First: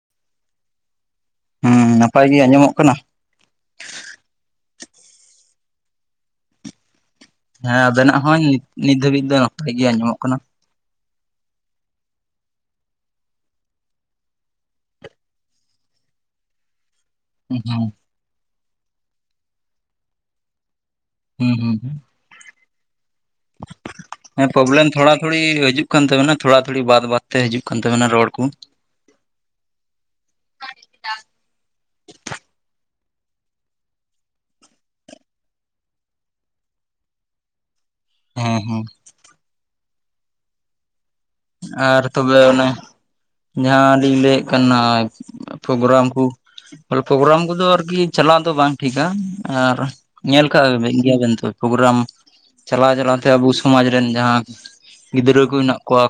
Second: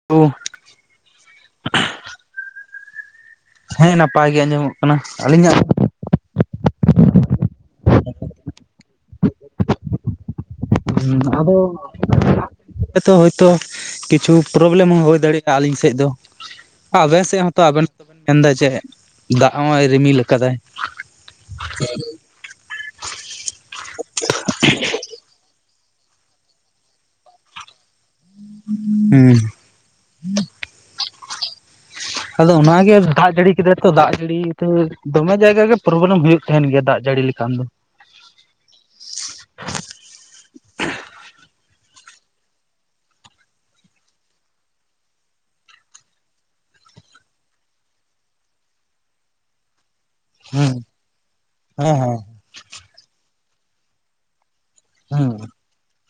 [unintelligible] ᱦᱩᱸ᱾ ᱱᱟᱯᱟᱭ ᱜᱮ ᱟᱸᱡᱚᱢᱚᱜ ᱠᱟᱱᱟ? ᱦᱮᱸ ᱱᱟᱯᱟᱭ ᱜᱮ ᱟᱸᱡᱚᱢᱚᱜ ᱠᱟᱱᱟ᱾ ᱟᱹᱞᱤᱧᱟᱜ? ᱦᱮᱸ ᱟᱵᱮᱱᱟᱜ ᱦᱚᱸ ᱱᱤᱛ ᱱᱤᱛ ᱫᱷᱟᱹᱵᱤᱡ ᱫᱚ ᱱᱟᱯᱟᱭ ᱜᱮ ᱟᱸᱡᱚᱢᱚᱜ ᱠᱟᱱᱟ᱾ ᱦᱩᱸ ᱟᱫᱚ [inaudible] ᱦᱳᱭᱛᱚ ᱠᱤᱪᱷᱩ ᱯᱨᱚᱵᱞᱮᱢ ᱦᱚᱸ ᱦᱩᱭ ᱫᱟᱲᱮᱜ-ᱟ ᱟᱹᱞᱤᱧ ᱥᱮᱫ ᱫᱚ᱾ ᱟᱵᱮᱥ ᱛᱮᱫ ᱦᱚᱸᱛᱚ ᱦᱩᱸ ᱟᱵᱮᱱ ᱵᱟᱵᱮᱱ ᱢᱮᱱᱫᱟ ᱡᱮ ᱫᱟᱜ ᱦᱚᱸᱭ ᱨᱤᱢᱤᱞ ᱟᱠᱟᱫᱟᱭ᱾ ᱦᱩᱸ ᱦᱩᱸ ᱦᱩᱸ᱾ [inaudible] ᱦᱮᱸ ᱯᱚᱵᱞᱮᱢ ᱛᱷᱚᱲᱟ ᱛᱷᱚᱲᱤ ᱦᱤᱡᱩᱜ ᱠᱟᱱ ᱛᱟᱵᱮᱱᱟ ᱛᱷᱚᱲᱟ ᱛᱷᱚᱲᱤ ᱵᱟᱫ ᱵᱟᱫ ᱛᱮ ᱦᱤᱡᱩᱜ ᱠᱟᱱ ᱛᱟᱵᱮᱱᱟ ᱨᱚᱲ ᱠᱚ ᱦᱩᱸ [inaudible] [inaudible] ᱟᱫᱚ ᱚᱱᱟᱜᱮ ᱫᱟᱜ ᱡᱟᱹᱲᱤ ᱠᱮᱫᱟᱭ ᱛᱚ ᱫᱟᱜ ᱡᱟᱹᱲᱤ ᱛᱮ ᱫᱚᱢᱮ ᱡᱟᱭᱜᱟ ᱜᱮ ᱯᱨᱚᱵᱽᱞᱮᱢ ᱦᱩᱭᱩᱜ ᱠᱟᱱᱟ ᱛᱟᱸᱦᱮᱱ ᱜᱮᱭᱟ ᱫᱟᱜ ᱡᱟᱹᱲᱤ ᱞᱮᱠᱷᱟᱱ ᱫᱚ ᱦᱩᱸ ᱦᱩᱸ ᱟᱨ ᱛᱚᱵᱮ ᱚᱱᱮ ᱡᱟᱸᱦᱟ ᱞᱤᱧ ᱞᱟᱹᱭᱮᱫ ᱠᱟᱱᱟ ᱫᱚ ᱯᱨᱳᱜᱨᱟᱢ ᱠᱩ ᱛᱚᱵᱮ ᱯᱨᱳᱜᱨᱟᱢ ᱠᱚᱫᱚ ᱟᱨᱠᱤ ᱪᱟᱞᱟᱜ ᱫᱚ ᱵᱟᱝ ᱴᱷᱤᱠᱟ ᱟᱨ ᱧᱮᱞ ᱠᱟᱜ ᱦᱩᱸ ᱜᱮᱭᱟᱵᱮᱱ ᱛᱚ ᱦᱮᱸ ᱯᱨᱳᱜᱨᱟᱢ ᱦᱮᱸ ᱪᱟᱞᱟᱣ ᱪᱟᱞᱟᱣ ᱛᱮ ᱟᱵᱚ ᱥᱚᱢᱟᱡᱽ ᱨᱮᱱ ᱡᱟᱸᱦᱟ ᱦᱩᱸ ᱜᱤᱫᱽᱨᱟᱹᱠᱩ ᱦᱮᱱᱟᱜ ᱠᱚᱣᱟ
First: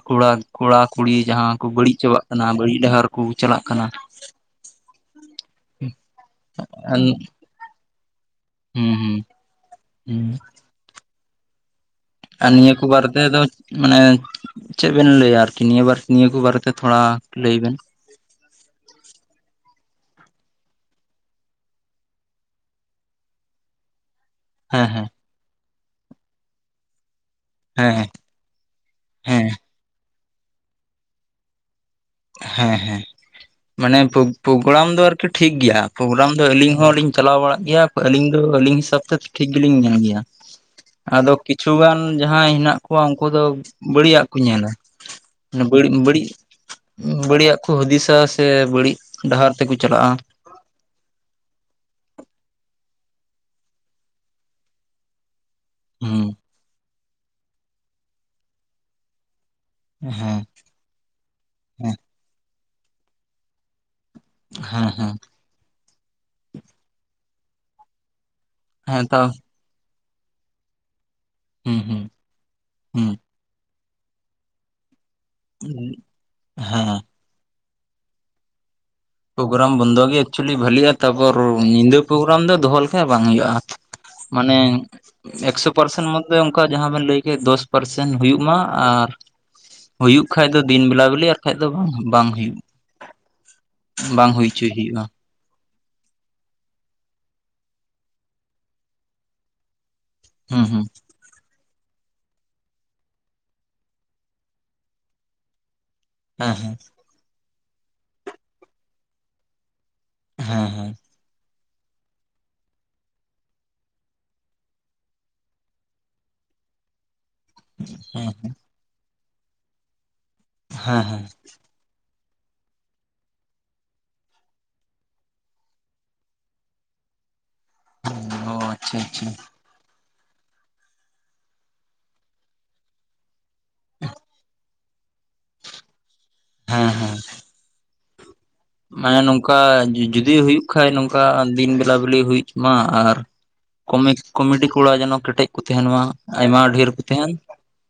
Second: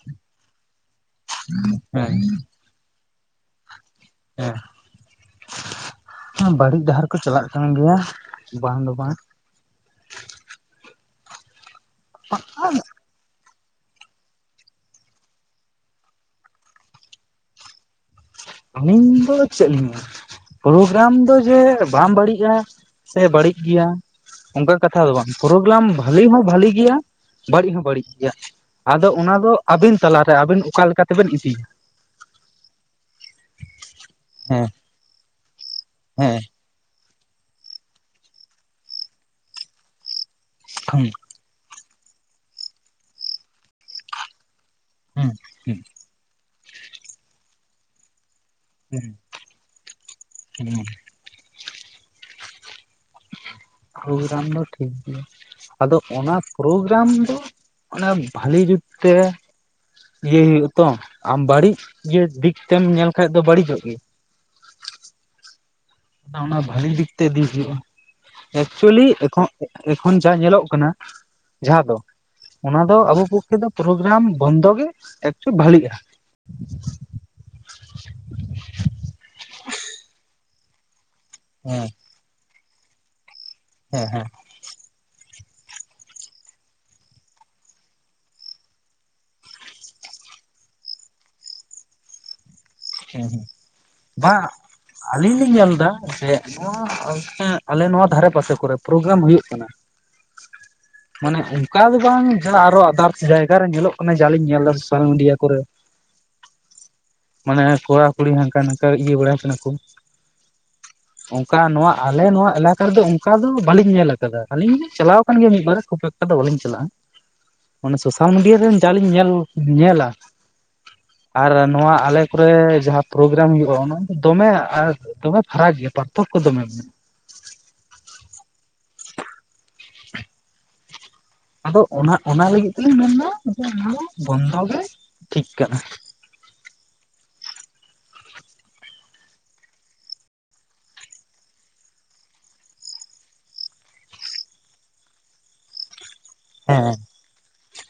ᱠᱚᱲᱟ, ᱠᱩᱲᱤ ᱡᱟᱦᱟᱸ ᱠᱚ ᱵᱟᱹᱲᱤᱡ ᱪᱟᱵᱟᱜ ᱠᱟᱱᱟ ᱦᱮᱸ ᱵᱟᱹᱲᱤᱡ ᱰᱟᱦᱟᱨᱼᱼ ᱠᱩ ᱪᱟᱞᱟᱜ ᱠᱟᱱᱟ ᱦᱮᱸ [inaudible] ᱵᱟᱲᱤᱡ ᱦᱩᱸ ᱰᱟᱦᱟᱨ ᱠᱩ ᱪᱟᱞᱟᱜ ᱠᱟᱱ ᱜᱮᱭᱟ ᱵᱟᱝ ᱫᱚ ᱵᱟᱝᱼᱼ ᱦᱮᱸ ᱟᱨ ᱱᱤᱭᱟᱹᱠᱚᱴᱩ ᱵᱟᱨᱮ ᱛᱮᱫᱚᱼᱼ ᱢᱟᱱᱮ ᱪᱮᱜ ᱵᱮᱱ ᱞᱟᱹᱭᱼᱟ ᱟᱨᱠᱤ ᱱᱤᱭᱟᱹ ᱱᱤᱭᱟᱹ ᱠᱩ ᱵᱟᱨᱮ ᱛᱮ ᱛᱷᱚᱲᱟ ᱞᱟᱹᱭ ᱵᱮᱱ ᱾ ᱟᱹᱞᱤᱧ ᱫᱚ ᱪᱮᱫ ᱞᱤᱧ ᱞᱟᱹᱭᱟ? ᱯᱨᱳᱜᱨᱟᱢ ᱫᱚ ᱡᱮ ᱵᱟᱝ ᱵᱟᱹᱲᱤᱡᱼᱟ ᱥᱮ ᱵᱟᱟᱹᱲᱤᱡ ᱜᱮᱭᱟ ᱼᱼ ᱚᱱᱠᱟᱱ ᱦᱮᱸ ᱠᱟᱛᱷᱟ ᱦᱮᱸ ᱫᱚ ᱵᱟᱝ ᱯᱨᱳᱜᱨᱟᱢ ᱵᱷᱟᱹᱞᱤ ᱦᱚᱸ ᱵᱷᱟᱞᱤ ᱜᱮᱭᱟᱼᱼ ᱵᱟᱹᱲᱤᱡᱽ ᱦᱚᱸ ᱵᱟᱹᱲᱤᱡᱽ ᱦᱮᱸ ᱜᱮᱭᱟ ᱟᱫᱚ ᱚᱱᱟ ᱦᱮᱸ ᱫᱚ ᱟᱹᱵᱤᱱ ᱛᱟᱞᱟᱨᱮ ᱟᱵᱤᱱ ᱚᱠᱟ ᱞᱮᱠᱟ ᱛᱮ ᱵᱤᱱ ᱤᱫᱤᱭᱟ ᱾ ᱦᱮᱸ ᱦᱮᱸ ᱢᱟᱱᱮ ᱦᱮᱸ ᱯᱨᱳᱜᱨᱟᱢ ᱫᱚ ᱟᱨᱠᱤᱼᱼ ᱴᱷᱤᱠ ᱜᱮᱭᱟ ᱯᱨᱳᱜᱽᱨᱟᱢ ᱦᱮᱸ ᱫᱚ ᱟᱞᱤᱧ ᱦᱚᱸᱞᱤᱧ ᱪᱟᱞᱟᱣ ᱵᱟᱲᱟᱜ ᱜᱮᱭᱟ ᱟᱹᱞᱤᱧ ᱫᱚ ᱟᱹᱞᱤᱧ ᱦᱤᱥᱟᱹᱵᱽ ᱛᱮ ᱴᱷᱤᱠ ᱜᱮᱞᱤᱧ ᱧᱮᱞ ᱜᱮᱭᱟ ᱦᱩᱸ ᱾ ᱟᱫᱚ ᱠᱤᱪᱷᱩᱜᱟᱱ ᱡᱟᱸᱦᱟᱭ ᱦᱮᱱᱟᱜ ᱠᱚᱣᱟ ᱩᱱᱠᱩ ᱫᱚ ᱵᱟᱹᱲᱤᱡᱟᱜ ᱠᱚ ᱧᱮᱞᱟ ᱦᱩᱸ ᱾ ᱚᱱᱟ ᱵᱟᱹᱲᱤᱡᱽ ᱦᱚᱸ ᱵᱟᱹᱲᱤᱡᱽᱼᱼ ᱵᱟᱹᱲᱤᱡᱟᱜ ᱠᱚ ᱦᱩᱫᱤᱥᱟ ᱥᱮ ᱵᱟᱲᱤᱡᱽ ᱰᱟᱦᱟᱨ ᱛᱮᱠᱚ ᱪᱟᱞᱟᱜᱼᱟ ᱾ ᱦᱮᱸᱼᱼ ᱯᱨᱳᱜᱽᱨᱟᱢ ᱫᱚ ᱴᱷᱤᱠ ᱜᱮᱭᱟ ᱟᱫᱚ ᱚᱱᱟᱼᱼ ᱦᱩᱸ ᱯᱨᱳᱜᱽᱨᱟᱢ ᱫᱚ ᱚᱱᱟ ᱵᱷᱟᱞᱤ ᱡᱩᱛ ᱛᱮ ᱦᱮᱸ ᱤᱭᱟᱹ ᱦᱮᱸ ᱦᱩᱭᱩᱜ ᱼᱼ ᱛᱚ ᱟᱢ ᱵᱟᱹᱲᱤᱡᱽ ᱫᱟᱜᱽ ᱛᱮᱢ ᱧᱮᱞ ᱠᱷᱟᱱ ᱫᱚ ᱵᱟᱹᱲᱤᱡᱚᱜᱼᱜᱮᱭᱟ ᱾ ᱦᱮᱸ ᱦᱮᱸᱼᱼ ᱚᱱᱟ ᱵᱷᱟᱹᱞᱤ ᱫᱤᱠ ᱛᱮ ᱤᱫᱤ ᱦᱩᱭᱩᱜᱼᱟ ᱦᱮᱸ ᱮᱠᱪᱩᱭᱮᱞᱤ ᱛᱚ ᱮᱠᱷᱚᱱᱼᱼ ᱮᱠᱷᱚᱱ ᱡᱟ ᱧᱮᱞᱚᱜ ᱠᱟᱱᱟ ᱦᱩᱸ ᱡᱟᱸᱦᱟ ᱫᱚ ᱦᱩᱸ ᱚᱱᱟ ᱫᱚ ᱟᱵᱚ ᱦᱩᱸ ᱠᱚᱼᱼ [unintelligible] ᱫᱚ ᱯᱨᱳᱜᱽᱨᱟᱢ ᱵᱚᱱᱫᱚ ᱜᱮ ᱵᱷᱟᱞᱤᱜᱼᱟ ᱾ ᱦᱮᱸ ᱯᱨᱳᱜᱽᱨᱟᱢ ᱵᱚᱱᱫᱚ ᱜᱮ ᱮᱠᱪᱮᱭᱮᱞᱤ ᱵᱷᱟᱞᱤᱜᱼᱟ ᱛᱟᱯᱚᱨ ᱦᱮᱸ ᱧᱤᱸᱫᱟᱹ ᱯᱨᱳᱜᱽᱨᱟᱢ ᱫᱚ ᱫᱚᱦᱚ ᱞᱮᱠᱷᱟᱡ ᱵᱟᱝ ᱦᱩᱭᱩᱜᱼᱟ ᱾ ᱦᱮᱸ ᱦᱮᱸᱼᱼ ᱢᱟᱱᱮ [unintelligible] ᱮᱠᱥᱚ ᱯᱟᱨᱥᱮᱱ ᱢᱚᱫᱽᱫᱷᱮ ᱚᱱᱠᱟ ᱡᱟᱦᱟᱸ ᱵᱮᱱ ᱞᱟᱹᱭᱠᱮᱜ ᱫᱚᱥ ᱯᱟᱨᱥᱮᱱ ᱦᱳᱭᱳᱜ ᱢᱟ ᱟᱨᱼᱼ ᱦᱩᱭᱩᱜ ᱠᱷᱟᱡ ᱫᱚ ᱫᱤᱱ ᱵᱮᱞᱟ ᱵᱮᱞᱤ ᱟᱨ ᱵᱟᱝ ᱠᱷᱟᱡᱽ ᱫᱚ ᱵᱟᱝ ᱦᱳᱭᱳᱜᱼᱟ ᱾ ᱦᱮᱸ ᱦᱮᱸᱼᱼ ᱵᱟᱝ ᱦᱩᱭᱪᱚᱭ ᱦᱩᱭᱩᱜᱼᱟ ᱾ ᱟᱹᱞᱤᱧ ᱞᱤᱧ ᱧᱮᱞ ᱫᱟ ᱡᱮ ᱱᱚᱣᱟ ᱟᱞᱮ ᱱᱚᱣᱟ ᱫᱷᱟᱨᱮ ᱯᱟᱥᱮ ᱠᱚᱨᱮ ᱯᱨᱳᱜᱽᱨᱟᱢ ᱦᱩᱭᱩᱜ ᱠᱟᱱᱟ᱾ ᱦᱩᱸ ᱦᱩᱸ ᱢᱟᱱᱮ ᱚᱱᱠᱟ ᱫᱚ ᱵᱟᱝ ᱡᱟᱸᱦᱟ ᱟᱨᱦᱚᱸ ᱟᱫᱟᱨᱥ ᱡᱟᱭᱜᱟ ᱨᱮ ᱧᱮᱞᱚᱜ ᱠᱟᱱᱟ ᱡᱟ ᱞᱤᱧ ᱧᱮᱞᱫᱟ ᱥᱳᱥᱟᱞ ᱢᱤᱰᱤᱭᱟ ᱠᱚᱨᱮ ᱾ ᱦᱮᱸ ᱦᱮᱸ ᱢᱟᱱᱮ ᱠᱚᱲᱟ ᱠᱩᱲᱤ ᱦᱟᱝᱠᱟ ᱱᱟᱝᱠᱟ ᱤᱭᱟᱹ ᱵᱟᱲᱟᱭ ᱠᱟᱱᱟ ᱠᱚ ᱾ ᱦᱮᱸ ᱦᱮᱸ ᱾ ᱚᱱᱠᱟ ᱱᱚᱣᱟ ᱟᱞᱮ ᱱᱚᱣᱟ ᱮᱞᱟᱠᱟ ᱨᱮᱫᱚ ᱚᱱᱠᱟ ᱫᱚ ᱵᱟᱹᱞᱤᱧ ᱧᱮᱞ ᱟᱠᱟᱫᱟ ᱟᱹᱞᱤᱧ ᱪᱟᱞᱟᱣ ᱟᱠᱟᱱ ᱜᱮᱭᱟ ᱢᱤᱫᱵᱟᱨ ᱠᱷᱩᱵ ᱮᱠ ᱚᱱᱠᱟ ᱫᱚ ᱵᱟᱹᱞᱤᱧ ᱪᱟᱞᱟᱜᱼᱟ ᱢᱟᱱᱮ ᱦᱮᱸ ᱥᱳᱥᱟᱞ ᱢᱤᱰᱤᱭᱟ ᱨᱮ ᱡᱟ ᱞᱤᱧ ᱧᱮᱞ ᱧᱮᱞᱟ ᱾ ᱦᱮᱸ ᱦᱮᱸ ᱾ ᱟᱨ ᱱᱚᱣᱟ ᱟᱞᱮ ᱠᱚᱨᱮ ᱡᱟᱦᱟᱸ ᱯᱨᱳᱜᱽᱨᱟᱢ ᱦᱩᱭᱩᱜᱼᱟ ᱚᱱᱟ ᱫᱚᱢᱮ ᱟᱨ ᱫᱚᱢᱮ ᱯᱷᱟᱨᱟᱠ ᱜᱮᱭᱟ ᱯᱟᱨᱛᱷᱚᱠᱚ ᱫᱚᱢᱮ ᱢᱮᱱᱟᱜᱼᱟ ᱾ ᱚᱸ ᱟᱪᱪᱷᱟ ᱟᱪᱪᱷᱟ ᱾ [unintelligible] ᱟᱫᱚ ᱚᱱᱟ ᱚᱱᱟ ᱞᱟᱹᱜᱤᱫ ᱛᱮᱞᱤᱧ ᱢᱮᱱᱫᱟ ᱡᱮ ᱚᱱᱟ ᱵᱚᱱᱫᱚ ᱜᱮ ᱴᱷᱤᱠ ᱠᱟᱱᱟ᱾ ᱦᱮᱸ ᱦᱮᱸ ᱾ ᱢᱟᱱᱮ ᱱᱚᱝᱠᱟ ᱡᱩᱫᱤ ᱦᱩᱭᱩᱜ ᱠᱷᱟᱡ ᱱᱚᱝᱠᱟ ᱫᱤᱱ ᱵᱮᱞᱟ ᱵᱮᱞᱤ ᱦᱩᱭᱩᱜ ᱢᱟ, ᱟᱨ ᱠᱚᱢᱮ ᱠᱚᱢᱮᱴᱤ ᱠᱚᱲᱟ ᱡᱮᱱᱚ ᱠᱮᱴᱮᱡ ᱠᱚ ᱛᱟᱦᱮᱱ ᱢᱟ ᱾ ᱟᱭᱢᱟ ᱰᱷᱮᱨ ᱦᱮᱸ ᱠᱚ ᱛᱟᱦᱮᱱ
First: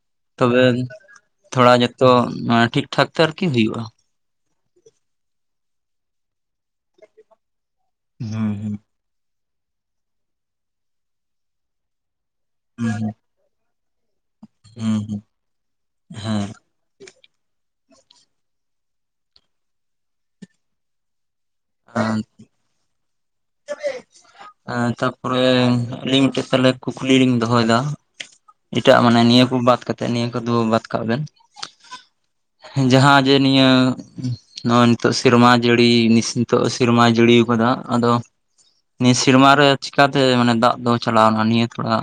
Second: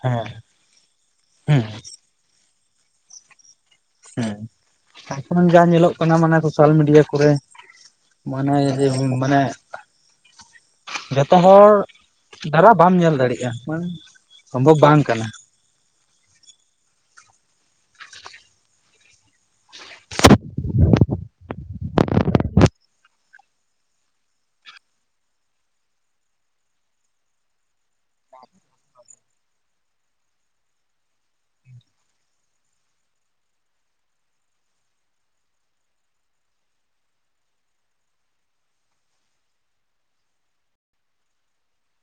ᱦᱮᱸ ᱛᱚᱵᱮ ᱦᱩᱸ ᱛᱷᱚᱲᱟ ᱡᱷᱚᱛᱚ ᱮᱸ ᱴᱷᱤᱠ ᱴᱷᱟᱠ ᱛᱮ ᱟᱨᱠᱤ ᱦᱩᱭᱩᱜᱭᱼᱟ ᱾ ᱦᱮᱸ ᱮᱠᱷᱚᱱ ᱡᱟ ᱧᱮᱞᱚᱜ ᱠᱟᱱᱟ ᱢᱟᱱᱮ ᱥᱳᱥᱟᱞ ᱢᱤᱰᱤᱭᱟ ᱠᱚᱨᱮ ᱢᱟᱱᱮ ᱦᱩᱸ ᱦᱩᱭᱩᱜ ᱦᱩᱸᱢ ᱢᱟᱱᱮ ᱡᱷᱚᱛᱚ ᱦᱚᱲ ᱫᱟᱨᱟ ᱵᱟᱢ ᱦᱩᱸ ᱧᱮᱞ ᱫᱟᱲᱮᱜᱼᱟ ᱥᱚᱢᱵᱷᱚᱵ ᱵᱟᱝ ᱠᱟᱱᱟ ᱾ ᱦᱮᱸ ᱾ [unintelligible] [unintelligible] ᱮ ᱛᱟᱯᱚᱨᱮ ᱟᱹᱞᱤᱧ ᱢᱤᱫᱴᱮᱡ ᱛᱟᱦᱚᱞᱮ ᱠᱩᱠᱞᱤ ᱞᱤᱧ ᱫᱚᱦᱚᱭ ᱫᱟ ᱾ ᱮᱴᱟᱜ ᱢᱟᱱᱮ ᱱᱤᱭᱟᱹ ᱠᱚ ᱵᱟᱫ ᱠᱟᱛᱮ ᱱᱤᱭᱟᱹ ᱠᱚᱫᱚ ᱵᱟᱫ ᱠᱟᱜ ᱵᱮᱱ ᱾ ᱡᱟᱦᱟᱸ ᱡᱮ ᱱᱤᱭᱟᱹ ᱱᱚᱜ ᱱᱤᱛᱚᱜ ᱥᱮᱨᱢᱟ ᱡᱟᱹᱲᱤ ᱱᱤᱥ ᱱᱤᱛᱚᱜ ᱥᱮᱨᱢᱟ ᱡᱟᱹᱲᱤᱭ ᱠᱟᱫᱟ ᱟᱫᱚ ᱱᱤᱭᱟᱹ ᱥᱮᱨᱢᱟ ᱨᱮ ᱪᱤᱠᱟᱛᱮ ᱢᱟᱱᱮ ᱫᱟᱜ ᱫᱚ ᱪᱟᱞᱟᱣᱱᱟ ᱱᱤᱭᱟᱹ ᱛᱷᱚᱲᱟ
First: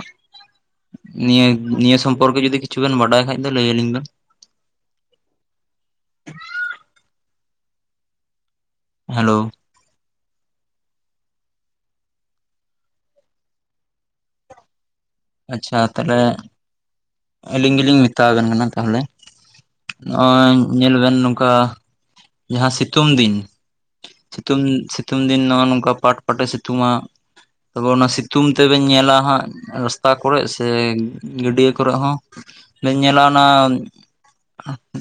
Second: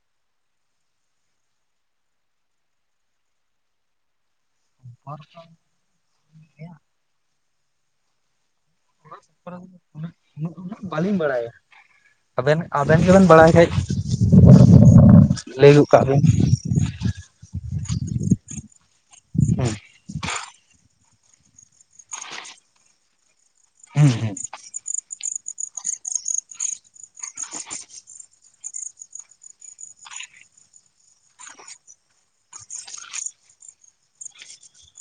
ᱱᱤᱭᱟᱹ ᱱᱤᱭᱟᱹ ᱥᱚᱢᱯᱚᱨᱠᱮ ᱡᱩᱫᱤ ᱠᱤᱪᱷᱩ ᱵᱮᱱ ᱵᱟᱰᱟᱭ ᱠᱷᱟᱡ ᱫᱚ ᱞᱟᱹᱭ ᱟᱞᱤᱧ ᱵᱮᱱ? [unintelligible] ᱦᱮᱞᱳ ᱾ ᱩᱱᱟᱹᱜ ᱩᱱᱟᱹᱜ ᱵᱟᱹᱞᱤᱧ ᱵᱟᱲᱟᱭᱟ ᱾ ᱟᱵᱮᱱ ᱟᱵᱮᱱ ᱜᱮᱵᱮᱱ ᱵᱟᱲᱟᱭ ᱠᱷᱟᱡ ᱞᱟᱹᱭ ᱟᱪᱪᱷᱟ ᱜᱚᱫ ᱠᱟᱜ ᱛᱟᱦᱚᱞᱮ ᱵᱤᱱ᱾ ᱟᱹᱞᱤᱧ ᱜᱤᱞᱤᱧ ᱢᱮᱛᱟ ᱟᱵᱮᱱ ᱠᱟᱱᱟ ᱛᱟᱦᱚᱞᱮ᱾ ᱦᱩᱸ ᱱᱚᱜᱼᱚᱭ ᱧᱮᱞ ᱵᱮᱱ ᱱᱚᱝᱠᱟ ᱡᱟᱦᱟᱸ ᱥᱤᱛᱩᱝ ᱫᱤᱱ [unintelligible] ᱥᱤᱛᱩᱝ ᱥᱤᱛᱩᱝ ᱫᱤᱱ ᱫᱚ ᱱᱚᱜ ᱱᱚᱝᱠᱟ ᱯᱟᱴ ᱯᱟᱴ ᱥᱤᱛᱩᱝᱼᱟ ᱛᱚᱵᱮ ᱚᱱᱟ ᱥᱤᱛᱩᱝ ᱛᱮᱵᱮᱱ ᱧᱮᱞᱟ ᱦᱟᱸᱜ ᱨᱟᱥ ᱨᱟᱥᱛᱟ ᱠᱚᱨᱮ ᱥᱮ ᱜᱟᱹᱰᱭᱟᱹ ᱠᱚᱨᱮ ᱦᱚᱸ ᱵᱮᱱ ᱧᱮᱞᱟ ᱚᱱᱟ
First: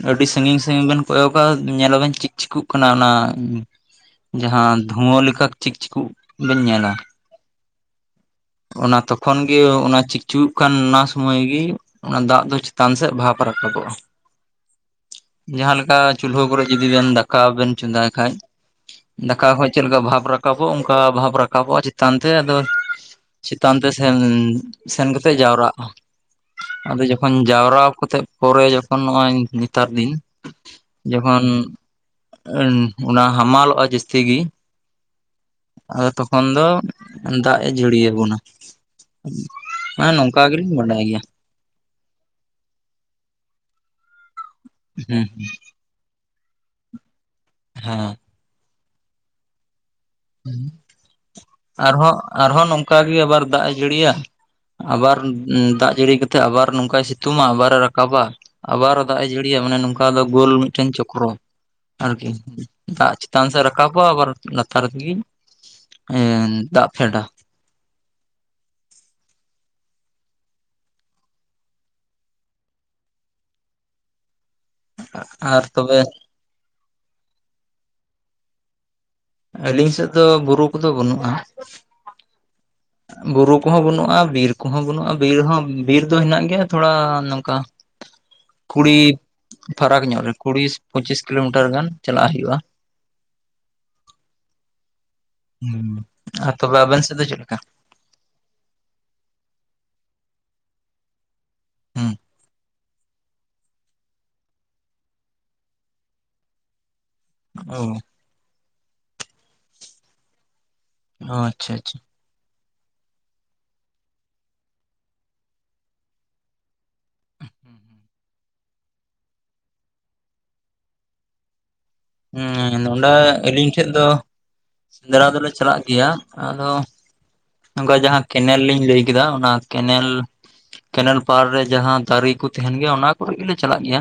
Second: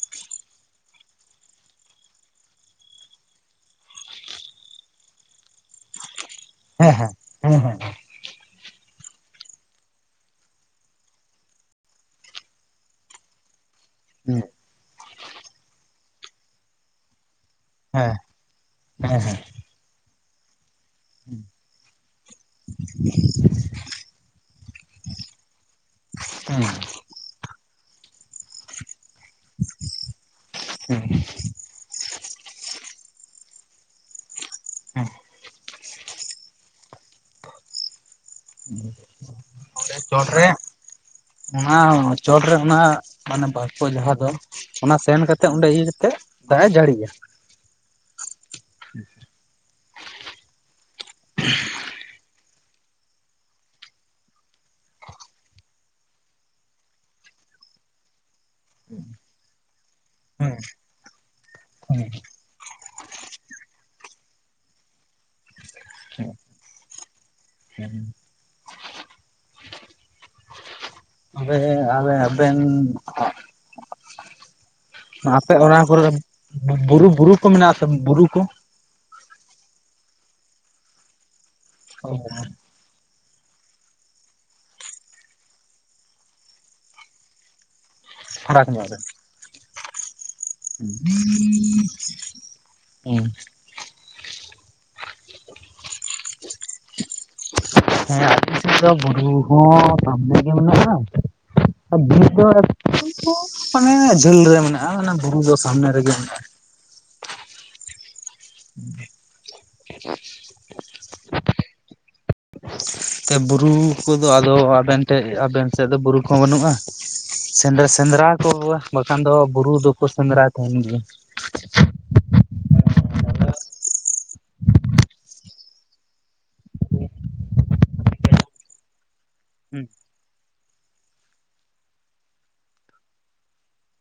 ᱟᱹᱰᱤ ᱥᱟᱹᱜᱤᱧ ᱥᱟᱹᱜᱤᱧ ᱵᱮᱱ ᱠᱚᱭᱚᱜᱼᱟ ᱧᱮᱞ ᱟᱵᱮᱱ ᱪᱤᱠ ᱪᱤᱠᱚᱜ ᱠᱟᱱᱟ ᱚᱱᱟ ᱡᱟᱦᱟᱸ ᱫᱷᱩᱣᱟᱹ ᱞᱮᱠᱟ ᱪᱤᱠ ᱪᱤᱠᱩᱜ ᱵᱮᱱ ᱧᱮᱞᱟ ᱦᱮᱸ ᱦᱮᱸ ᱦᱮᱸ ᱦᱮᱸ ᱦᱮᱸ ᱦᱮᱸ ᱚᱱᱟ ᱛᱚᱠᱷᱚᱱ ᱜᱮ ᱚᱱᱟ ᱪᱤᱠ ᱪᱤᱠᱜᱩᱚᱜ ᱠᱟᱱ ᱚᱱᱟ ᱥᱩᱢᱟᱹᱭ ᱜᱤ ᱚᱱᱟ ᱫᱟᱜ ᱫᱚ ᱪᱮᱛᱟᱱ ᱥᱮᱫ ᱵᱷᱟᱵᱽ ᱨᱟᱠᱟᱵᱚᱜᱼᱟ᱾ ᱡᱟᱦᱟᱸ ᱞᱮᱠᱟ ᱪᱩᱞᱦᱟᱹ ᱠᱚᱨᱮ ᱡᱚᱫᱤ ᱵᱮᱱ ᱫᱟᱠᱟ ᱵᱮᱱ ᱪᱚᱸᱫᱟᱭ ᱠᱷᱟᱡ ᱦᱮᱸ ᱫᱟᱠᱟ ᱠᱷᱚᱡ ᱪᱮᱞᱠᱟ ᱵᱷᱟᱵ ᱨᱟᱠᱟᱵᱚᱜᱼᱟ ᱚᱱᱠᱟ ᱵᱷᱟᱵ ᱨᱟᱠᱟᱵᱚᱜᱼᱟ ᱪᱮᱛᱟᱱ ᱛᱮ, ᱟᱫᱚ ᱪᱮᱛᱟᱱ ᱛᱮ ᱥᱮᱱ ᱥᱮᱱ ᱠᱟᱛᱮᱜ ᱡᱟᱣᱨᱟᱜᱼᱟ ᱾ ᱟᱫᱚ ᱡᱚᱠᱷᱚᱱ ᱡᱟᱣᱨᱟᱣ ᱠᱚᱛᱮᱜ ᱯᱚᱨᱮ ᱡᱚᱠᱷᱚᱱ ᱱᱚᱜᱼᱚᱭ ᱱᱮᱛᱟᱨ ᱫᱤᱱ ᱦᱮᱸ ᱦᱮᱸ ᱡᱚᱠᱷᱚᱱ ᱩᱸ ᱚᱱᱟ ᱦᱟᱢᱟᱞᱚᱜᱼᱟ ᱡᱟᱹᱥᱛᱤ ᱜᱤ ᱦᱮᱸ ᱟᱫᱚ ᱛᱚᱠᱷᱚᱱ ᱫᱚ ᱫᱟᱜ ᱮ ᱡᱟᱹᱲᱤ ᱟᱵᱚᱱᱟ᱾ ᱦᱮᱸ ᱪᱚᱴ ᱨᱮ ᱱᱚᱝᱠᱟ ᱜᱮᱞᱤᱧ ᱵᱟᱰᱟᱭ ᱜᱮᱭᱟ᱾ ᱚᱱᱟ ᱪᱚᱴ ᱨᱮ ᱚᱱᱟ ᱢᱟᱱᱮ ᱵᱟᱥᱯᱳ ᱡᱟᱦᱟᱸ ᱫᱚ ᱚᱱᱟ ᱛᱮᱱ ᱦᱮᱸ ᱠᱟᱛᱮᱫ ᱚᱸᱰᱮ ᱤᱭᱟᱹ ᱠᱟᱛᱮᱫ, ᱫᱟᱜᱼᱮ ᱡᱟᱹᱲᱤᱭᱟ᱾ ᱦᱮᱸ᱾ [inaudible] ᱟᱨᱦᱚᱸ ᱟᱨᱦᱚᱸ ᱱᱚᱝᱠᱟ ᱜᱮ ᱟᱵᱟᱨ ᱫᱟᱜ ᱮ ᱡᱟᱹᱲᱤᱭᱟ᱾ ᱟᱵᱟᱨ ᱫᱟᱜ ᱡᱟᱹᱲᱤ ᱠᱟᱛᱮᱜ ᱟᱵᱟᱨ ᱱᱚᱝᱠᱟᱭ ᱥᱤᱛᱩᱝᱼᱟ ᱟᱵᱟᱨ ᱮ ᱨᱟᱠᱟᱵᱟ, ᱟᱵᱟᱨ ᱫᱟᱜᱼᱮ ᱡᱟᱹᱲᱤᱭᱟ ᱢᱟᱱᱮ ᱱᱚᱝᱠᱟ ᱫᱚ ᱜᱳᱞ ᱢᱤᱫᱴᱮᱱ ᱪᱚᱠᱨᱚ᱾ ᱟᱨᱠᱤ, ᱫᱟᱜ ᱪᱮᱛᱟᱱ ᱥᱮᱜ ᱨᱟᱠᱟᱵᱚᱜᱼᱟ ᱟᱵᱟᱨ ᱞᱟᱛᱟᱨ ᱞᱟᱛᱟᱨ ᱠᱤ ᱮᱸᱻ ᱫᱟᱜ ᱯᱷᱮᱰᱟ᱾ [inaudible] ᱦᱮᱸ ᱟᱞᱮ ᱟᱵᱮᱱ, ᱟᱯᱮ ᱟᱨ ᱚᱲᱟᱜ ᱛᱚᱵᱮ ᱫᱚ ᱵᱩᱨᱩ ᱵᱩᱨᱩ ᱠᱚ ᱢᱮᱱᱟᱜ ᱟᱥᱮ ᱵᱩᱨᱩ ᱠᱚ, ᱟᱹᱞᱤᱧ ᱥᱮᱫ ᱫᱚ ᱵᱩᱨᱩ ᱠᱚᱫᱚ ᱵᱟᱹᱱᱩᱜᱼᱟ᱾ ᱚᱻ ᱵᱩᱨᱩ ᱠᱚᱦᱚᱸ ᱵᱟᱹᱱᱩᱜᱼᱟ, ᱵᱤᱨ ᱠᱚᱦᱚᱸ ᱵᱟᱹᱱᱩᱜᱼᱟ, ᱵᱤᱨ ᱦᱚᱸ ᱵᱤᱨ ᱫᱚ ᱦᱮᱱᱟᱜ ᱜᱮᱭᱟ ᱛᱷᱚᱲᱟ ᱱᱚᱝᱠᱟ ᱯᱷᱟᱨᱟᱠ ᱧᱚᱜ ᱠᱩᱲᱤ ᱨᱮ, ᱯᱷᱟᱨᱟᱠ ᱧᱚᱜ ᱨᱮ ᱠᱩᱲᱤ ᱯᱚᱸᱪᱤᱥ ᱠᱤᱞᱳᱢᱤᱴᱟᱨ ᱜᱟᱱ ᱪᱟᱞᱟᱜ ᱦᱩᱭᱩᱜᱼᱟ [inaudible] ᱦᱩᱸ᱾ ᱦᱩᱸ, ‌ ᱟᱨ ᱛᱚᱵᱮ ᱟᱵᱤᱱ ᱥᱮᱫ ᱫᱚ ᱪᱮᱫ ᱞᱮᱠᱟ? ᱦᱮᱸ ᱟᱹᱞᱤᱧ ᱥᱮᱫ ᱫᱚ ᱵᱩᱨᱩ ᱦᱚᱸ ᱥᱟᱢᱱᱮ ᱜᱮ ᱢᱮᱱᱟᱜᱼᱟ ᱟᱨ ᱦᱩᱸ ᱵᱤᱨ ᱫᱚ ᱢᱟᱱᱮ ᱡᱷᱟᱹᱞ ᱨᱮ ᱢᱮᱱᱟᱜᱼᱟ, ᱢᱟᱱᱮ ᱵᱩᱨᱩ ᱫᱚ ᱥᱟᱢᱱᱮ ᱨᱮᱜᱮ ᱢᱮᱱᱟᱜᱼᱟ᱾ ᱚ [inaudible] ᱚ, ᱟᱪᱪᱷᱟ ᱟᱪᱪᱷᱟ᱾ ᱵᱩᱨᱩ ᱠᱚᱫᱚ ᱟᱫᱚ ᱟᱵᱮᱱ ᱴᱷᱮᱡ ᱟᱵᱮᱱ ᱥᱮᱫ ᱫᱚ ᱵᱩᱨᱩ ᱠᱚᱦᱚᱸ ᱵᱟᱹᱱᱩᱜᱼᱟ᱾ ᱥᱮᱸᱫᱮ ᱥᱮᱸᱫᱽᱨᱟ ᱠᱚ ᱵᱟᱠᱷᱟᱱ ᱫᱚ ᱵᱩᱨᱩ ᱫᱚᱠᱚ ᱥᱮᱸᱫᱽᱨᱟ ᱛᱟᱦᱮᱸᱱ ᱜᱮᱭᱟ᱾ ᱦᱮᱸ ᱱᱚᱰᱮ ᱟᱹᱞᱤᱧ ᱴᱷᱮᱡ ᱫᱚ ᱥᱮᱸᱫᱽᱨᱟ ᱫᱚᱞᱮ ᱪᱟᱞᱟᱜ ᱜᱮᱭᱟ ᱟᱫᱚ ᱱᱚᱝᱠᱟ ᱡᱟᱦᱟᱸ ᱠᱮᱱᱮᱞ ᱞᱤᱧ ᱞᱟᱹᱭ ᱠᱮᱫᱟ ᱚᱱᱟ ᱦᱩᱸ ᱠᱮᱱᱮᱞ ᱠᱮᱱᱮᱞ ᱯᱟᱲ ᱨᱮ ᱡᱟᱦᱟᱸ ᱫᱟᱨᱮ ᱠᱚ ᱛᱟᱦᱮᱸᱱ ᱜᱮᱭᱟ ᱚᱱᱟ ᱠᱚᱨᱮᱜ ᱜᱮᱞᱮ ᱪᱟᱞᱟᱜ ᱜᱮᱭᱟ᱾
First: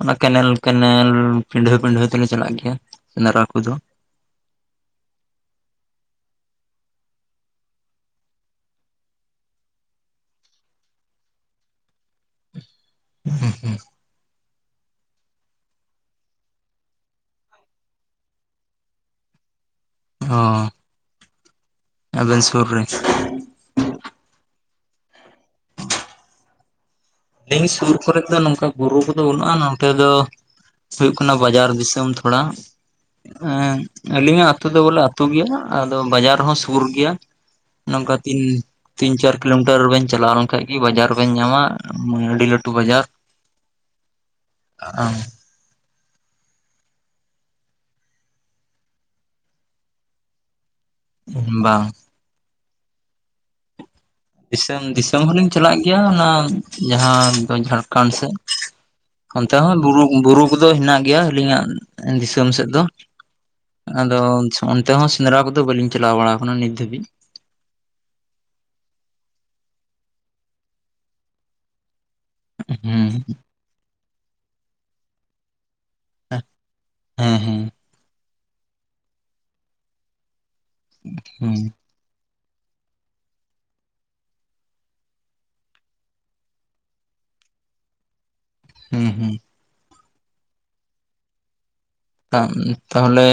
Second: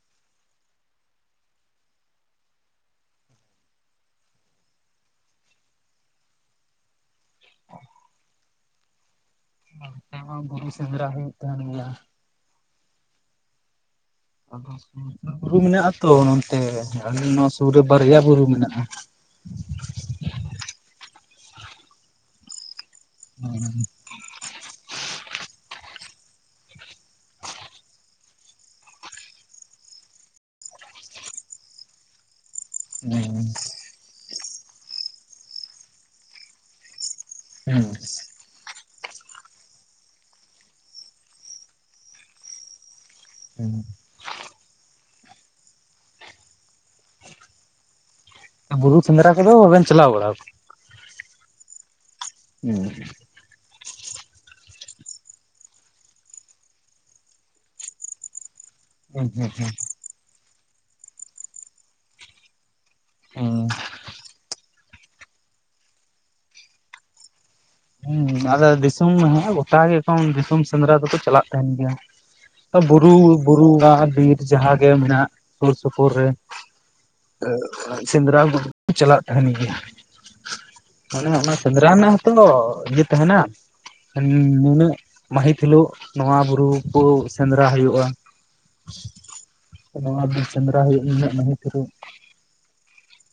ᱚᱱᱟ ᱠᱮᱱᱮᱞ ᱠᱮᱱᱮᱞ ᱯᱤᱰᱷᱟᱹ ᱯᱤᱰᱷᱟᱹ ᱛᱮᱞᱮ ᱪᱟᱞᱟᱜ ᱜᱮᱭᱟ ᱥᱮᱸᱫᱽᱨᱟ ᱠᱚᱫᱚ᱾ ᱟᱭᱢᱟ ᱵᱩᱨᱩ ᱥᱮᱸᱫᱽᱨᱟ ᱦᱩᱭᱩᱜ ᱛᱟᱦᱮᱸᱱ ᱜᱮᱭᱟ᱾ [inaudible] ᱦᱩᱸ ᱦᱩᱸ᱾ [unintelligible] ᱟᱫᱚ ᱵᱩᱨᱩ ᱢᱮᱱᱟᱜᱼᱟ ᱟᱛᱚ ᱱᱚᱱᱛᱮ ᱟᱹᱞᱤᱧ ᱱᱚᱣᱟ ᱥᱩᱨ ᱨᱮ ᱵᱟᱨᱭᱟ ᱵᱩᱨᱩ ᱢᱮᱱᱟᱜᱼᱟ᱾ ᱦᱚᱸᱻ ᱟᱵᱮᱱ ᱥᱩᱨ ᱨᱮ [inaudible] ᱟᱹᱞᱤᱧ ᱥᱩᱨ ᱠᱚᱨᱮᱜ ᱫᱚ ᱱᱚᱝᱠᱟ ᱵᱩᱨᱩ ᱠᱚᱫᱚ ᱵᱟᱹᱱᱩᱜᱼᱟ, ᱱᱚᱱᱛᱮ ᱫᱚ ᱦᱳᱭᱜ ᱠᱟᱱᱟ ᱵᱟᱡᱟᱨ ᱫᱤᱥᱚᱢ ᱛᱷᱚᱲᱟ, ᱮᱸᱻ ᱟᱹᱞᱤᱧᱟᱜ ᱟᱹᱛᱩ ᱫᱚ ᱵᱚᱞᱮ ᱟᱹᱛᱩ ᱜᱮᱭᱟ, ᱟᱫᱚ ᱵᱟᱡᱟᱨ ᱦᱚᱸ ᱥᱩᱨ ᱜᱮᱭᱟ᱾ ᱦᱩᱸ ᱱᱚᱝᱠᱟ ᱛᱤᱱ ᱛᱤᱱ ᱪᱟᱨ ᱠᱤᱞᱳᱢᱤᱴᱟᱨ ᱵᱤᱱ ᱪᱟᱞᱟᱣ ᱞᱮᱱᱠᱷᱟᱡ ᱜᱮ ᱵᱟᱡᱟᱨ ᱵᱤᱱ ᱧᱟᱢᱟ᱾ ᱟᱹᱰᱤ ᱞᱟᱹᱴᱩ ᱵᱟᱡᱟᱨ, ᱦᱮᱸ᱾ ᱟ, ᱟᱢ ᱵᱩᱨᱩ ᱥᱮᱸᱫᱽᱨᱟ ᱠᱚᱫᱚ ᱵᱟᱵᱮᱱ ᱪᱟᱞᱟᱣ ᱵᱟᱲᱟ ᱟᱠᱟᱱᱟ᱾ ᱵᱟᱝ᱾ ᱦᱩᱸ᱾ ᱫᱤᱥᱚᱢ, ᱫᱤᱥᱚᱢ ᱦᱚᱸᱞᱤᱧ ᱪᱟᱞᱟᱜ ᱜᱮᱭᱟ ᱚᱱᱟ ᱡᱟᱦᱟᱸ ᱫᱚ ᱡᱷᱟᱲᱠᱷᱚᱱᱰ ᱥᱮᱡ᱾ ᱦᱩᱸ ᱦᱩᱸ ᱚᱱᱛᱮ ᱦᱚᱸ ᱵᱩᱨᱩ, ᱵᱩᱨᱩ ᱠᱚᱫᱚ ᱦᱮᱱᱟᱜ ᱜᱮᱭᱟ ᱟᱹᱞᱤᱧᱟᱜ ᱫᱤᱥᱚᱢ ᱥᱮᱫ ᱫᱚ᱾ ᱦᱩᱸ᱾ ᱟᱫᱚ ᱚᱱᱛᱮ ᱦᱚᱸ ᱥᱮᱸᱫᱽᱨᱟ ᱠᱚᱫᱚ ᱵᱟᱹᱞᱤᱧ ᱪᱟᱞᱟᱣ ᱵᱟᱲᱟᱣ ᱠᱟᱱᱟ ᱱᱤᱛ ᱫᱷᱟᱹᱵᱤᱡ᱾ ᱦᱩᱸ, ᱟᱫᱚ ᱫᱤᱥᱚᱢ ᱜᱮ ᱦᱮᱱᱟᱜ-ᱟ, ᱜᱚᱴᱟ ᱜᱮ ᱮᱠᱷᱚᱱ ᱫᱤᱥᱚᱢ ᱥᱮᱸᱫᱽᱨᱟ ᱫᱚᱠᱚ ᱪᱟᱞᱟᱜ ᱛᱟᱦᱮᱱ ᱜᱮᱭᱟ᱾ ᱦᱩᱸ ᱵᱩᱨᱩ, ᱵᱩᱨᱩ ᱟᱨ ᱵᱤᱨ ᱡᱟᱦᱟᱸᱟᱜᱮ ᱢᱮᱱᱟᱜ ᱥᱩᱨ ᱥᱩᱯᱩᱨ ᱨᱮ ᱦᱮᱸ ᱦᱮᱸ [unintelligible] ᱥᱮᱸᱫᱽᱨᱟ ᱠᱩ ᱪᱟᱞᱟᱜ ᱛᱟᱦᱮᱱ ᱜᱮᱭᱟ, ᱢᱟᱱᱮ ᱚᱱᱟ ᱦᱩᱸ ᱥᱮᱸᱫᱽᱨᱟ ᱨᱮᱱᱟᱜ ᱦᱚᱸ ᱱᱤᱛᱚᱝ ᱫᱚ ᱤᱭᱟᱹ ᱛᱟᱦᱮᱱᱟ? ᱦᱩᱸᱻ ᱱᱩᱱᱟᱹᱜ ᱢᱟᱹᱦᱤᱛ ᱦᱤᱞᱳᱜ ᱱᱚᱣᱟ ᱵᱩᱨᱩ ᱠᱚ ᱥᱮᱸᱫᱽᱨᱟ ᱦᱩᱭᱩᱜ-ᱟ᱾ ᱦᱩᱸ ᱦᱩᱸ᱾ ᱱᱚᱣᱟ ᱵᱤᱨ ᱥᱮᱸᱫᱽᱨᱟ ᱦᱩᱭᱩᱜ ᱱᱤᱱᱟᱹᱜ ᱢᱟᱹᱦᱤᱛ ᱨᱮ᱾ ᱟᱨ ᱛᱟᱦᱞᱮ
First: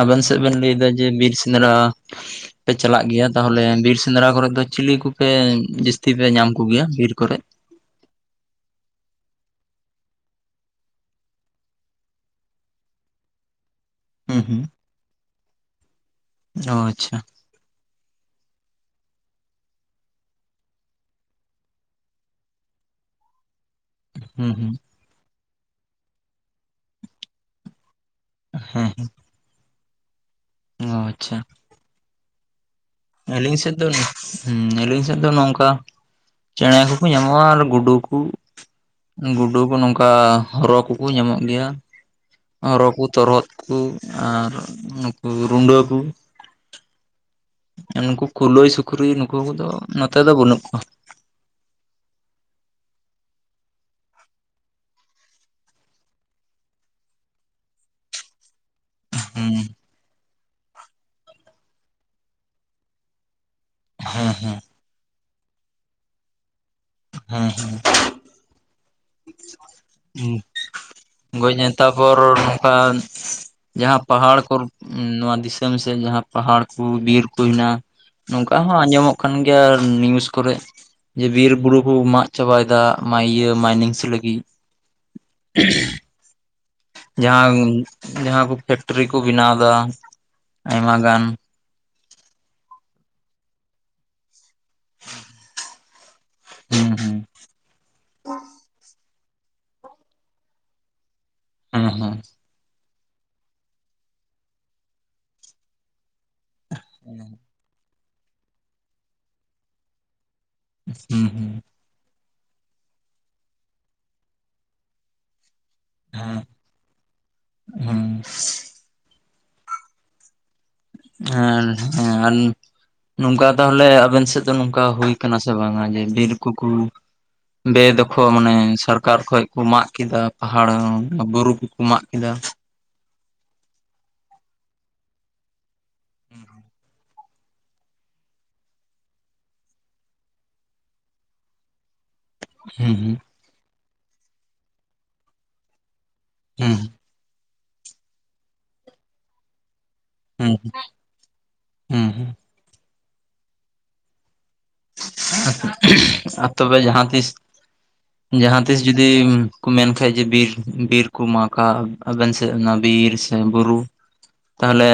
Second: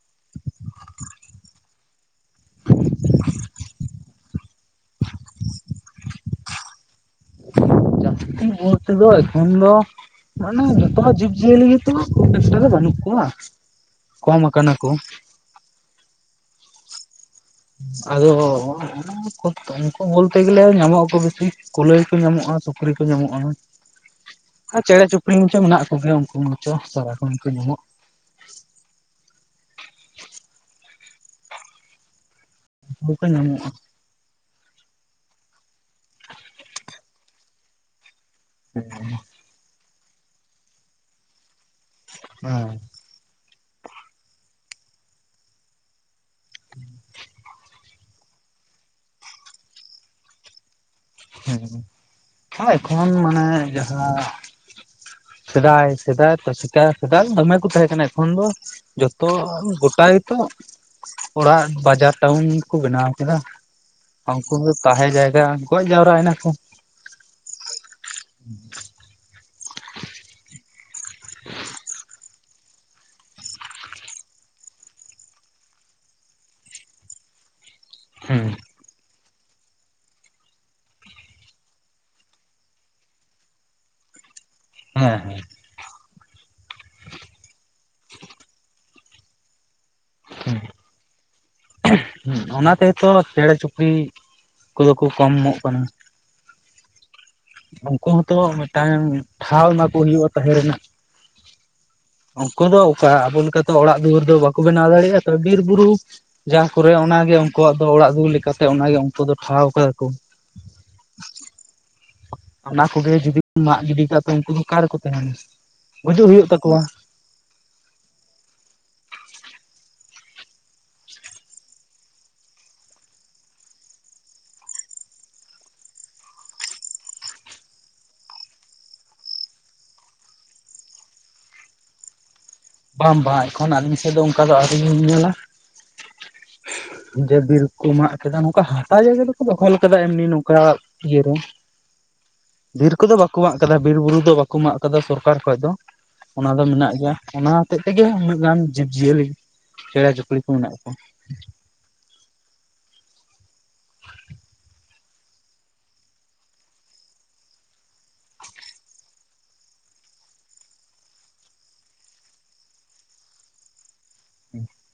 ᱟᱵᱮᱱ ᱥᱮᱫ ᱵᱮᱱ ᱞᱟᱹᱭᱫᱟ ᱡᱮ ᱵᱤᱨ ᱥᱮᱸᱫᱽᱨᱟ ᱯᱮ ᱪᱟᱞᱟᱜ ᱜᱮᱭᱟ᱾ ᱛᱟᱦᱚᱞᱮ ᱵᱤᱨ ᱥᱮᱸᱫᱽᱨᱟ ᱠᱚᱨᱮ ᱫᱚ ᱪᱤᱞᱤ ᱠᱚᱯᱮ ᱡᱟᱹᱥᱛᱤ ᱯᱮ ᱧᱟᱢ ᱠᱚᱜᱮᱭᱟ ᱵᱤᱨ ᱠᱚᱨᱮ? ᱩᱱᱠᱩ ᱫᱚ, ᱮᱠᱷᱚᱱ ᱫᱚ ᱢᱟᱱᱮ ᱡᱚᱛᱚᱦᱟ ᱡᱤᱵᱽ ᱡᱤᱭᱟᱹᱞᱤ ᱜᱮᱛᱚ ᱦᱟᱸᱜ ᱠᱷᱩᱵ ᱮᱠᱴᱟ ᱫᱚ ᱵᱟᱹᱱᱩᱜ ᱠᱚᱣᱟ᱾ ᱦᱩᱸ ᱠᱚᱢ ᱦᱩᱸ ᱟᱠᱟᱱᱟ ᱠᱚ᱾ ᱚ, ᱟᱪᱪᱷᱟ᱾ ᱟᱫᱚᱻ ᱩᱱᱠᱩ, ᱩᱱᱠᱩ ᱵᱚᱞᱛᱮ ᱜᱮᱞᱮ ᱧᱟᱢᱚᱜ-ᱟᱠᱚ ᱵᱤᱥᱤ᱾ ᱠᱩᱞᱟᱹᱭ ᱠᱚ ᱧᱟᱢᱚᱜ-ᱟ, ᱥᱩᱠᱨᱤ ᱠᱚ ᱧᱟᱢᱚᱜ-ᱟ᱾ ᱦᱩᱸ ᱦᱩᱸ᱾ ᱟᱨ ᱪᱮᱬᱮ ᱪᱩᱯᱲᱤ ᱢᱟᱪᱚ ᱢᱮᱱᱟᱜ ᱠᱚᱜᱮᱭᱟ, ᱩᱱᱠᱩ ᱢᱟᱪᱚ ᱥᱟᱨᱟᱠᱷᱟᱱ ᱜᱮᱠᱚ ᱧᱟᱢᱚᱜ᱾ ᱦᱮᱸ ᱦᱮᱸ᱾ ᱚ, ᱟᱪᱪᱷᱟ᱾ ᱩᱱᱠᱩ ᱠᱚ ᱟᱹᱞᱤᱧ ᱧᱟᱢᱚᱜᱼᱟ ᱥᱮᱫ ᱫᱚ [unintelligible] ᱦᱩᱸᱻ ᱟᱹᱞᱤᱧ ᱫᱚ ᱱᱚᱝᱠᱟ ᱪᱮᱬᱮ ᱠᱚᱠᱚ ᱧᱟᱢᱚᱜ-ᱟ ᱟᱨ ᱜᱩᱰᱩ ᱠᱚ᱾ ᱜᱩᱰᱩ ᱠᱚ ᱱᱚᱝᱠᱟ ᱦᱚᱨᱚ ᱠᱚᱠᱚ ᱧᱟᱢᱚᱜ ᱜᱮᱭᱟ᱾ ᱦᱮᱸ ᱦᱚᱨᱚ ᱠᱩ, ᱛᱚᱨᱚᱫ ᱠᱩ ᱟᱨ ᱱᱩᱠᱩ ᱨᱩᱸᱰᱟᱹ ᱠᱩ᱾ [unintelligible] ᱱᱩᱠᱩ ᱠᱩᱞᱟᱹᱭ, ᱥᱩᱠᱨᱤ ᱱᱩᱠᱩ ᱠᱚᱫᱚ ᱱᱚᱛᱮ ᱫᱚ ᱵᱟᱹᱱᱩᱜ ᱠᱚᱣᱟ᱾ ᱦᱩᱸ, ᱟᱨ ᱮᱠᱷᱚᱱ ᱢᱟᱱᱮ ᱡᱟᱦᱟᱸ ᱥᱮᱫᱟᱭ, ᱥᱮᱫᱟᱭ ᱛᱚ ᱥᱮᱫᱟᱭ, ᱥᱮᱫᱟᱭ ᱫᱚᱢᱮ ᱠᱚ ᱛᱟᱦᱮᱸ ᱠᱟᱱᱟ ᱮᱠᱷᱚᱱ ᱫᱚ ᱡᱚᱛᱚ, ᱦᱮᱸ ᱜᱚᱴᱟ ᱜᱮᱛᱚ ᱚᱲᱟᱜ ᱵᱟᱡᱟᱨ ᱴᱟᱣᱩᱱ ᱠᱚ ᱵᱮᱱᱟᱣ ᱠᱮᱫᱟ᱾ ᱩᱝᱠᱩ ᱫᱚ ᱛᱟᱦᱮᱸ ᱡᱟᱭᱜᱟ, ᱜᱚᱡ ᱡᱟᱣᱨᱟᱭᱱᱟ ᱠᱚ᱾ ᱦᱮᱸ ᱦᱮᱸ᱾ ᱦᱩᱸ᱾ ᱦᱩᱸ, ᱜᱚᱡᱱᱟ, ᱛᱟᱯᱚᱨ ᱱᱚᱝᱠᱟ ᱡᱟᱦᱟᱸ ᱯᱟᱦᱟᱲ ᱠᱚ, ᱱᱚᱣᱟ ᱫᱤᱥᱚᱢ ᱥᱮᱫ ᱡᱟᱦᱟᱸ ᱯᱟᱦᱟᱲ ᱠᱚ, ᱵᱤᱨᱠᱩ ᱢᱮᱱᱟᱜ-ᱟ ᱦᱩᱸ ᱱᱚᱝᱠᱟ ᱦᱚᱸ ᱟᱸᱡᱚᱢᱚᱜ ᱠᱟᱱ ᱜᱮᱭᱟ ᱱᱤᱭᱩᱡ ᱠᱚᱨᱮ, ᱡᱮ ᱵᱤᱨ ᱵᱩᱨᱩ ᱠᱚ ᱢᱟᱜ ᱪᱟᱵᱟᱭᱫᱟ ᱤᱭᱟᱹ ᱢᱟᱭᱱᱤᱝ ᱠᱩᱥᱤ ᱞᱟᱹᱜᱤᱫ᱾ ᱦᱮᱸ ᱦᱮᱸ᱾ [unintelligible] ᱡᱟᱦᱟᱸ, ᱡᱟᱦᱟᱸ ᱠᱚ ᱯᱷᱮᱠᱴᱨᱤ ᱠᱚ ᱵᱮᱱᱟᱣᱫᱟ ᱦᱩᱸ ᱟᱭᱢ ᱜᱟᱱ᱾ ᱦᱩᱸ, ᱚᱱᱟ ᱛᱮᱛᱚ ᱪᱮᱬᱮ ᱪᱩᱯᱲᱤ ᱠᱚᱫᱚ ᱠᱚ ᱠᱚᱢᱚᱜ ᱠᱟᱱᱟ᱾ ᱦᱩᱸ ᱩᱱᱠᱩ ᱦᱚᱸᱛᱚ ᱢᱤᱫᱴᱟᱝ ᱴᱷᱟᱶ ᱮᱢᱟᱠᱚ ᱦᱩᱭᱩᱜ-ᱟ ᱛᱟᱦᱮᱸ ᱨᱮᱱᱟᱜ᱾ ᱦᱩᱸ ᱦᱩᱸ ᱩᱱᱠᱩ ᱫᱚ ᱚᱠᱟ ᱟᱵᱚ ᱞᱮᱠᱟ ᱞᱮᱠᱟᱛᱮ ᱚᱲᱟᱜ ᱫᱩᱣᱟᱹᱨ ᱫᱚ ᱵᱟᱠᱚ ᱵᱮᱱᱟᱣ ᱫᱟᱲᱮᱭᱟᱜᱼᱟ ᱛᱚ ᱵᱤᱨᱼᱵᱩᱨᱩᱼᱼ ᱠᱚᱨᱮ ᱚᱱᱟᱜᱮ ᱩᱱᱠᱩᱣᱟᱜ ᱫᱚ ᱚᱲᱟᱜ ᱫᱩᱣᱟᱹᱨ ᱞᱮᱠᱟᱛᱮ ᱚᱱᱟᱜᱮ ᱩᱱᱠᱩ ᱫᱚ ᱴᱷᱟᱶ ᱠᱟᱫᱟ ᱠᱚ [unintelligible] ᱚᱱᱟ ᱠᱚᱜᱮ ᱡᱩᱫᱤᱢ ᱢᱟᱜ ᱜᱤᱰᱤ ᱠᱟᱜ ᱛᱚ ᱩᱱᱠᱩ ᱫᱚ ᱚᱠᱟ ᱨᱮᱠᱚ ᱛᱟᱦᱮᱱᱟ ᱜᱩᱡᱩᱜ ᱦᱮᱸ ᱦᱩᱭᱩᱜ ᱛᱟᱠᱚᱣᱟ᱾ ᱦᱩᱸ [unintelligible] ᱱᱚᱝᱠᱟ ᱛᱟᱦᱚᱞᱮ ᱟᱵᱮᱱ ᱥᱮᱫ ᱫᱚ ᱱᱚᱝᱠᱟ ᱦᱩᱭᱳ ᱟᱠᱟᱱᱟ ᱥᱮ ᱵᱟᱝᱟ ᱡᱮ ᱵᱤᱨ ᱠᱚᱠᱚᱼᱼ ᱵᱮ ᱫᱚᱠᱷᱚ ᱢᱟᱱᱮ ᱥᱚᱨᱠᱟᱨ ᱠᱷᱚᱡ ᱠᱚ ᱢᱟᱜ ᱠᱮᱫᱟ ᱯᱟᱦᱟᱲ ᱵᱩᱨᱩ ᱠᱚᱠᱚ ᱢᱟᱜ ᱠᱮᱫᱟ? ᱵᱟᱝ ᱵᱟᱝ ᱮᱠᱷᱚᱱ ᱟᱹᱞᱤᱧ ᱥᱮᱫ ᱫᱚ ᱚᱱᱠᱟ ᱫᱚ ᱟᱹᱣᱨᱤᱤᱧ ᱧᱮᱞᱟ᱾ [unintelligible] ᱡᱮ ᱵᱤᱨᱤ ᱠᱩ ᱢᱟᱜ ᱠᱮᱫᱟ ᱱᱚᱝᱠᱟ ᱦᱟᱥᱟ ᱡᱟᱭᱜᱟ ᱫᱚᱠᱚ ᱫᱚᱦᱚ ᱟᱠᱟᱫᱟ ᱮᱢᱱᱤ ᱱᱚᱝᱠᱟᱼᱼ ᱤᱭᱟᱹ ᱨᱮᱼᱼ ᱵᱤᱨ ᱦᱩᱸ ᱠᱚᱫᱚ ᱵᱟᱠᱚ ᱢᱟᱜ ᱠᱟᱫᱟ ᱵᱤᱨᱵᱩᱨᱩ ᱫᱚ ᱵᱟᱠᱚ ᱢᱟᱜ ᱠᱟᱫᱟ ᱥᱚᱨᱠᱟᱨ ᱠᱷᱚᱡ ᱫᱚ᱾ ᱚᱱᱟ ᱫᱚ ᱦᱩᱸ ᱢᱮᱱᱟᱜ ᱚᱱᱟ ᱦᱚᱛᱮᱡ ᱛᱮᱜᱮ ᱩᱱᱟᱹᱜ ᱜᱟᱱ ᱡᱤᱵᱽᱼᱡᱤᱭᱟᱹᱞᱤ ᱪᱮᱬᱱ ᱪᱩᱼᱼ ᱠᱩᱲᱤ ᱠᱚ ᱦᱩᱸ ᱦᱩᱸ ᱢᱮᱱᱟᱜ ᱠᱚᱣᱟ ᱦᱩᱸ ᱦᱩᱸ [unintelligible] ᱟᱨ ᱛᱚᱵᱮ ᱡᱟᱦᱟᱸᱤᱥ ᱡᱟᱦᱟᱸ ᱛᱤᱥ ᱡᱩᱫᱤ ᱠᱚ ᱢᱮᱱ ᱠᱷᱟᱱᱡ ᱡᱮ ᱵᱤᱨ ᱵᱤᱨ ᱠᱚ ᱢᱟᱜᱼᱟ ᱟᱵᱮᱱ ᱥᱮᱫ ᱚᱱᱟ ᱵᱤᱨ ᱥᱮ ᱵᱩᱨᱩ ᱛᱟᱦᱚᱞᱮ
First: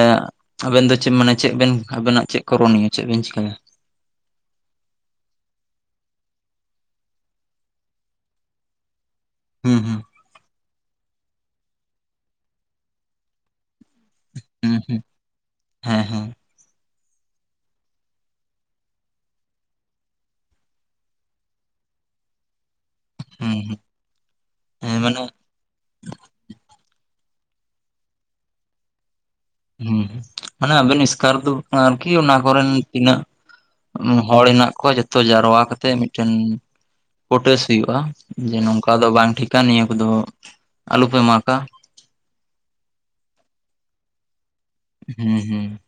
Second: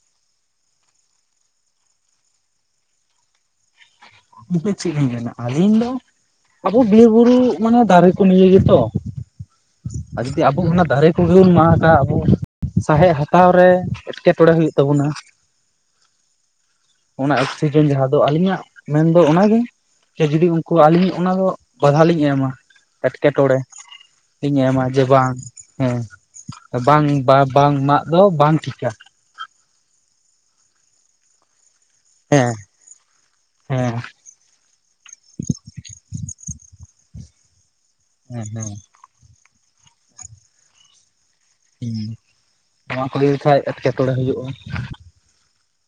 ᱟᱵᱮᱱ ᱫᱚ ᱪᱮᱫ ᱢᱟᱱᱮ ᱪᱮᱫ ᱵᱮᱱ ᱟᱵᱮᱱᱟᱜ ᱪᱮᱫ ᱠᱚ ᱨᱚᱱᱭᱟ ᱪᱮᱫ ᱵᱮᱱ ᱪᱮᱤᱠᱟᱹᱭᱟ [unintelligible] ᱞᱤᱧ ᱟᱹᱞᱤᱧ ᱫᱚᱼᱼ ᱟᱵᱚ ᱵᱤᱨ ᱵᱩᱨᱩ ᱢᱟᱱᱮ ᱫᱟᱨᱮ ᱠᱚ ᱱᱤᱭᱮ ᱜᱮᱛᱚ ᱦᱩᱸ ᱦᱩᱸ ᱟᱨ ᱡᱩᱫᱤ ᱟᱵᱚ ᱚᱱᱟ ᱫᱟᱨᱮ ᱠᱚᱜᱮ ᱵᱚᱱ ᱢᱟᱜ ᱜᱟ ᱟᱵᱚ ᱥᱟᱣᱦᱮᱫ ᱦᱟᱛᱟᱣ ᱨᱮ ᱮᱴᱠᱮ ᱴᱚᱲᱮ ᱦᱩᱭᱩᱜ ᱦᱩᱸ ᱦᱩᱸ ᱛᱟᱵᱚᱱᱟ᱾ ᱦᱮᱸ ᱦᱮᱸ ᱚᱱᱟ ᱚᱠᱥᱤᱡᱮᱱ ᱡᱟᱦᱟᱸ ᱫᱚ ᱟᱹᱞᱤᱧᱟᱜ ᱢᱮᱱᱫᱚ ᱚᱱᱟᱜᱮ ᱡᱩᱫᱤ ᱩᱱᱠᱩ ᱟᱹᱞᱤᱧ ᱚᱱᱟᱫᱚ ᱵᱟᱫᱷᱟ ᱞᱤᱧ ᱮᱢᱟ ᱦᱩᱸ ᱮᱴᱠᱮᱴᱚᱲᱮ ᱦᱩᱸ ᱤᱧ ᱮᱢᱟ ᱦᱮᱸ ᱡᱮ ᱢᱟᱱᱮ ᱦᱩᱸ ᱵᱟᱝ ᱦᱮᱸ ᱵᱟᱝ ᱵᱟ ᱵᱟᱝ ᱢᱟᱜ ᱫᱚ ᱵᱟᱝ ᱴᱷᱤᱠᱟ ᱾ ᱦᱩᱸ ᱚᱱᱟ ᱟᱵᱮᱱ ᱮᱥᱠᱟᱨ ᱫᱩ ᱟᱨᱠᱤ ᱚᱱᱟ ᱦᱮᱸ ᱠᱚᱨᱮᱱ ᱛᱤᱱᱟᱹᱜ ᱦᱮᱸ ᱦᱚᱲ ᱦᱮᱱᱟᱜ ᱠᱚᱣᱟ ᱡᱚᱛᱚ ᱡᱟᱨᱟᱣᱟ ᱠᱟᱛᱮᱜ ᱢᱤᱫᱴᱮᱱ ᱯᱚᱴᱮᱥ ᱦᱩᱭᱩᱜᱼᱟ, ᱡᱮ ᱦᱮᱸ ᱱᱚᱝᱠᱟ ᱫᱚ ᱵᱟᱝ ᱴᱷᱤᱠᱟ ᱱᱤᱭᱟᱹ ᱠᱚᱫᱚ ᱟᱞᱚ ᱯᱮ ᱢᱟᱜᱟ ᱾ ᱦᱩᱸ ᱱᱚᱣᱟ ᱠᱚ ᱦᱩᱭ ᱞᱮᱠᱷᱟᱡ ᱮᱴᱠᱮᱴᱚᱬᱮ ᱦᱩᱭᱩᱜᱼᱟ ᱾ ᱦᱩᱸ ᱦᱩᱸ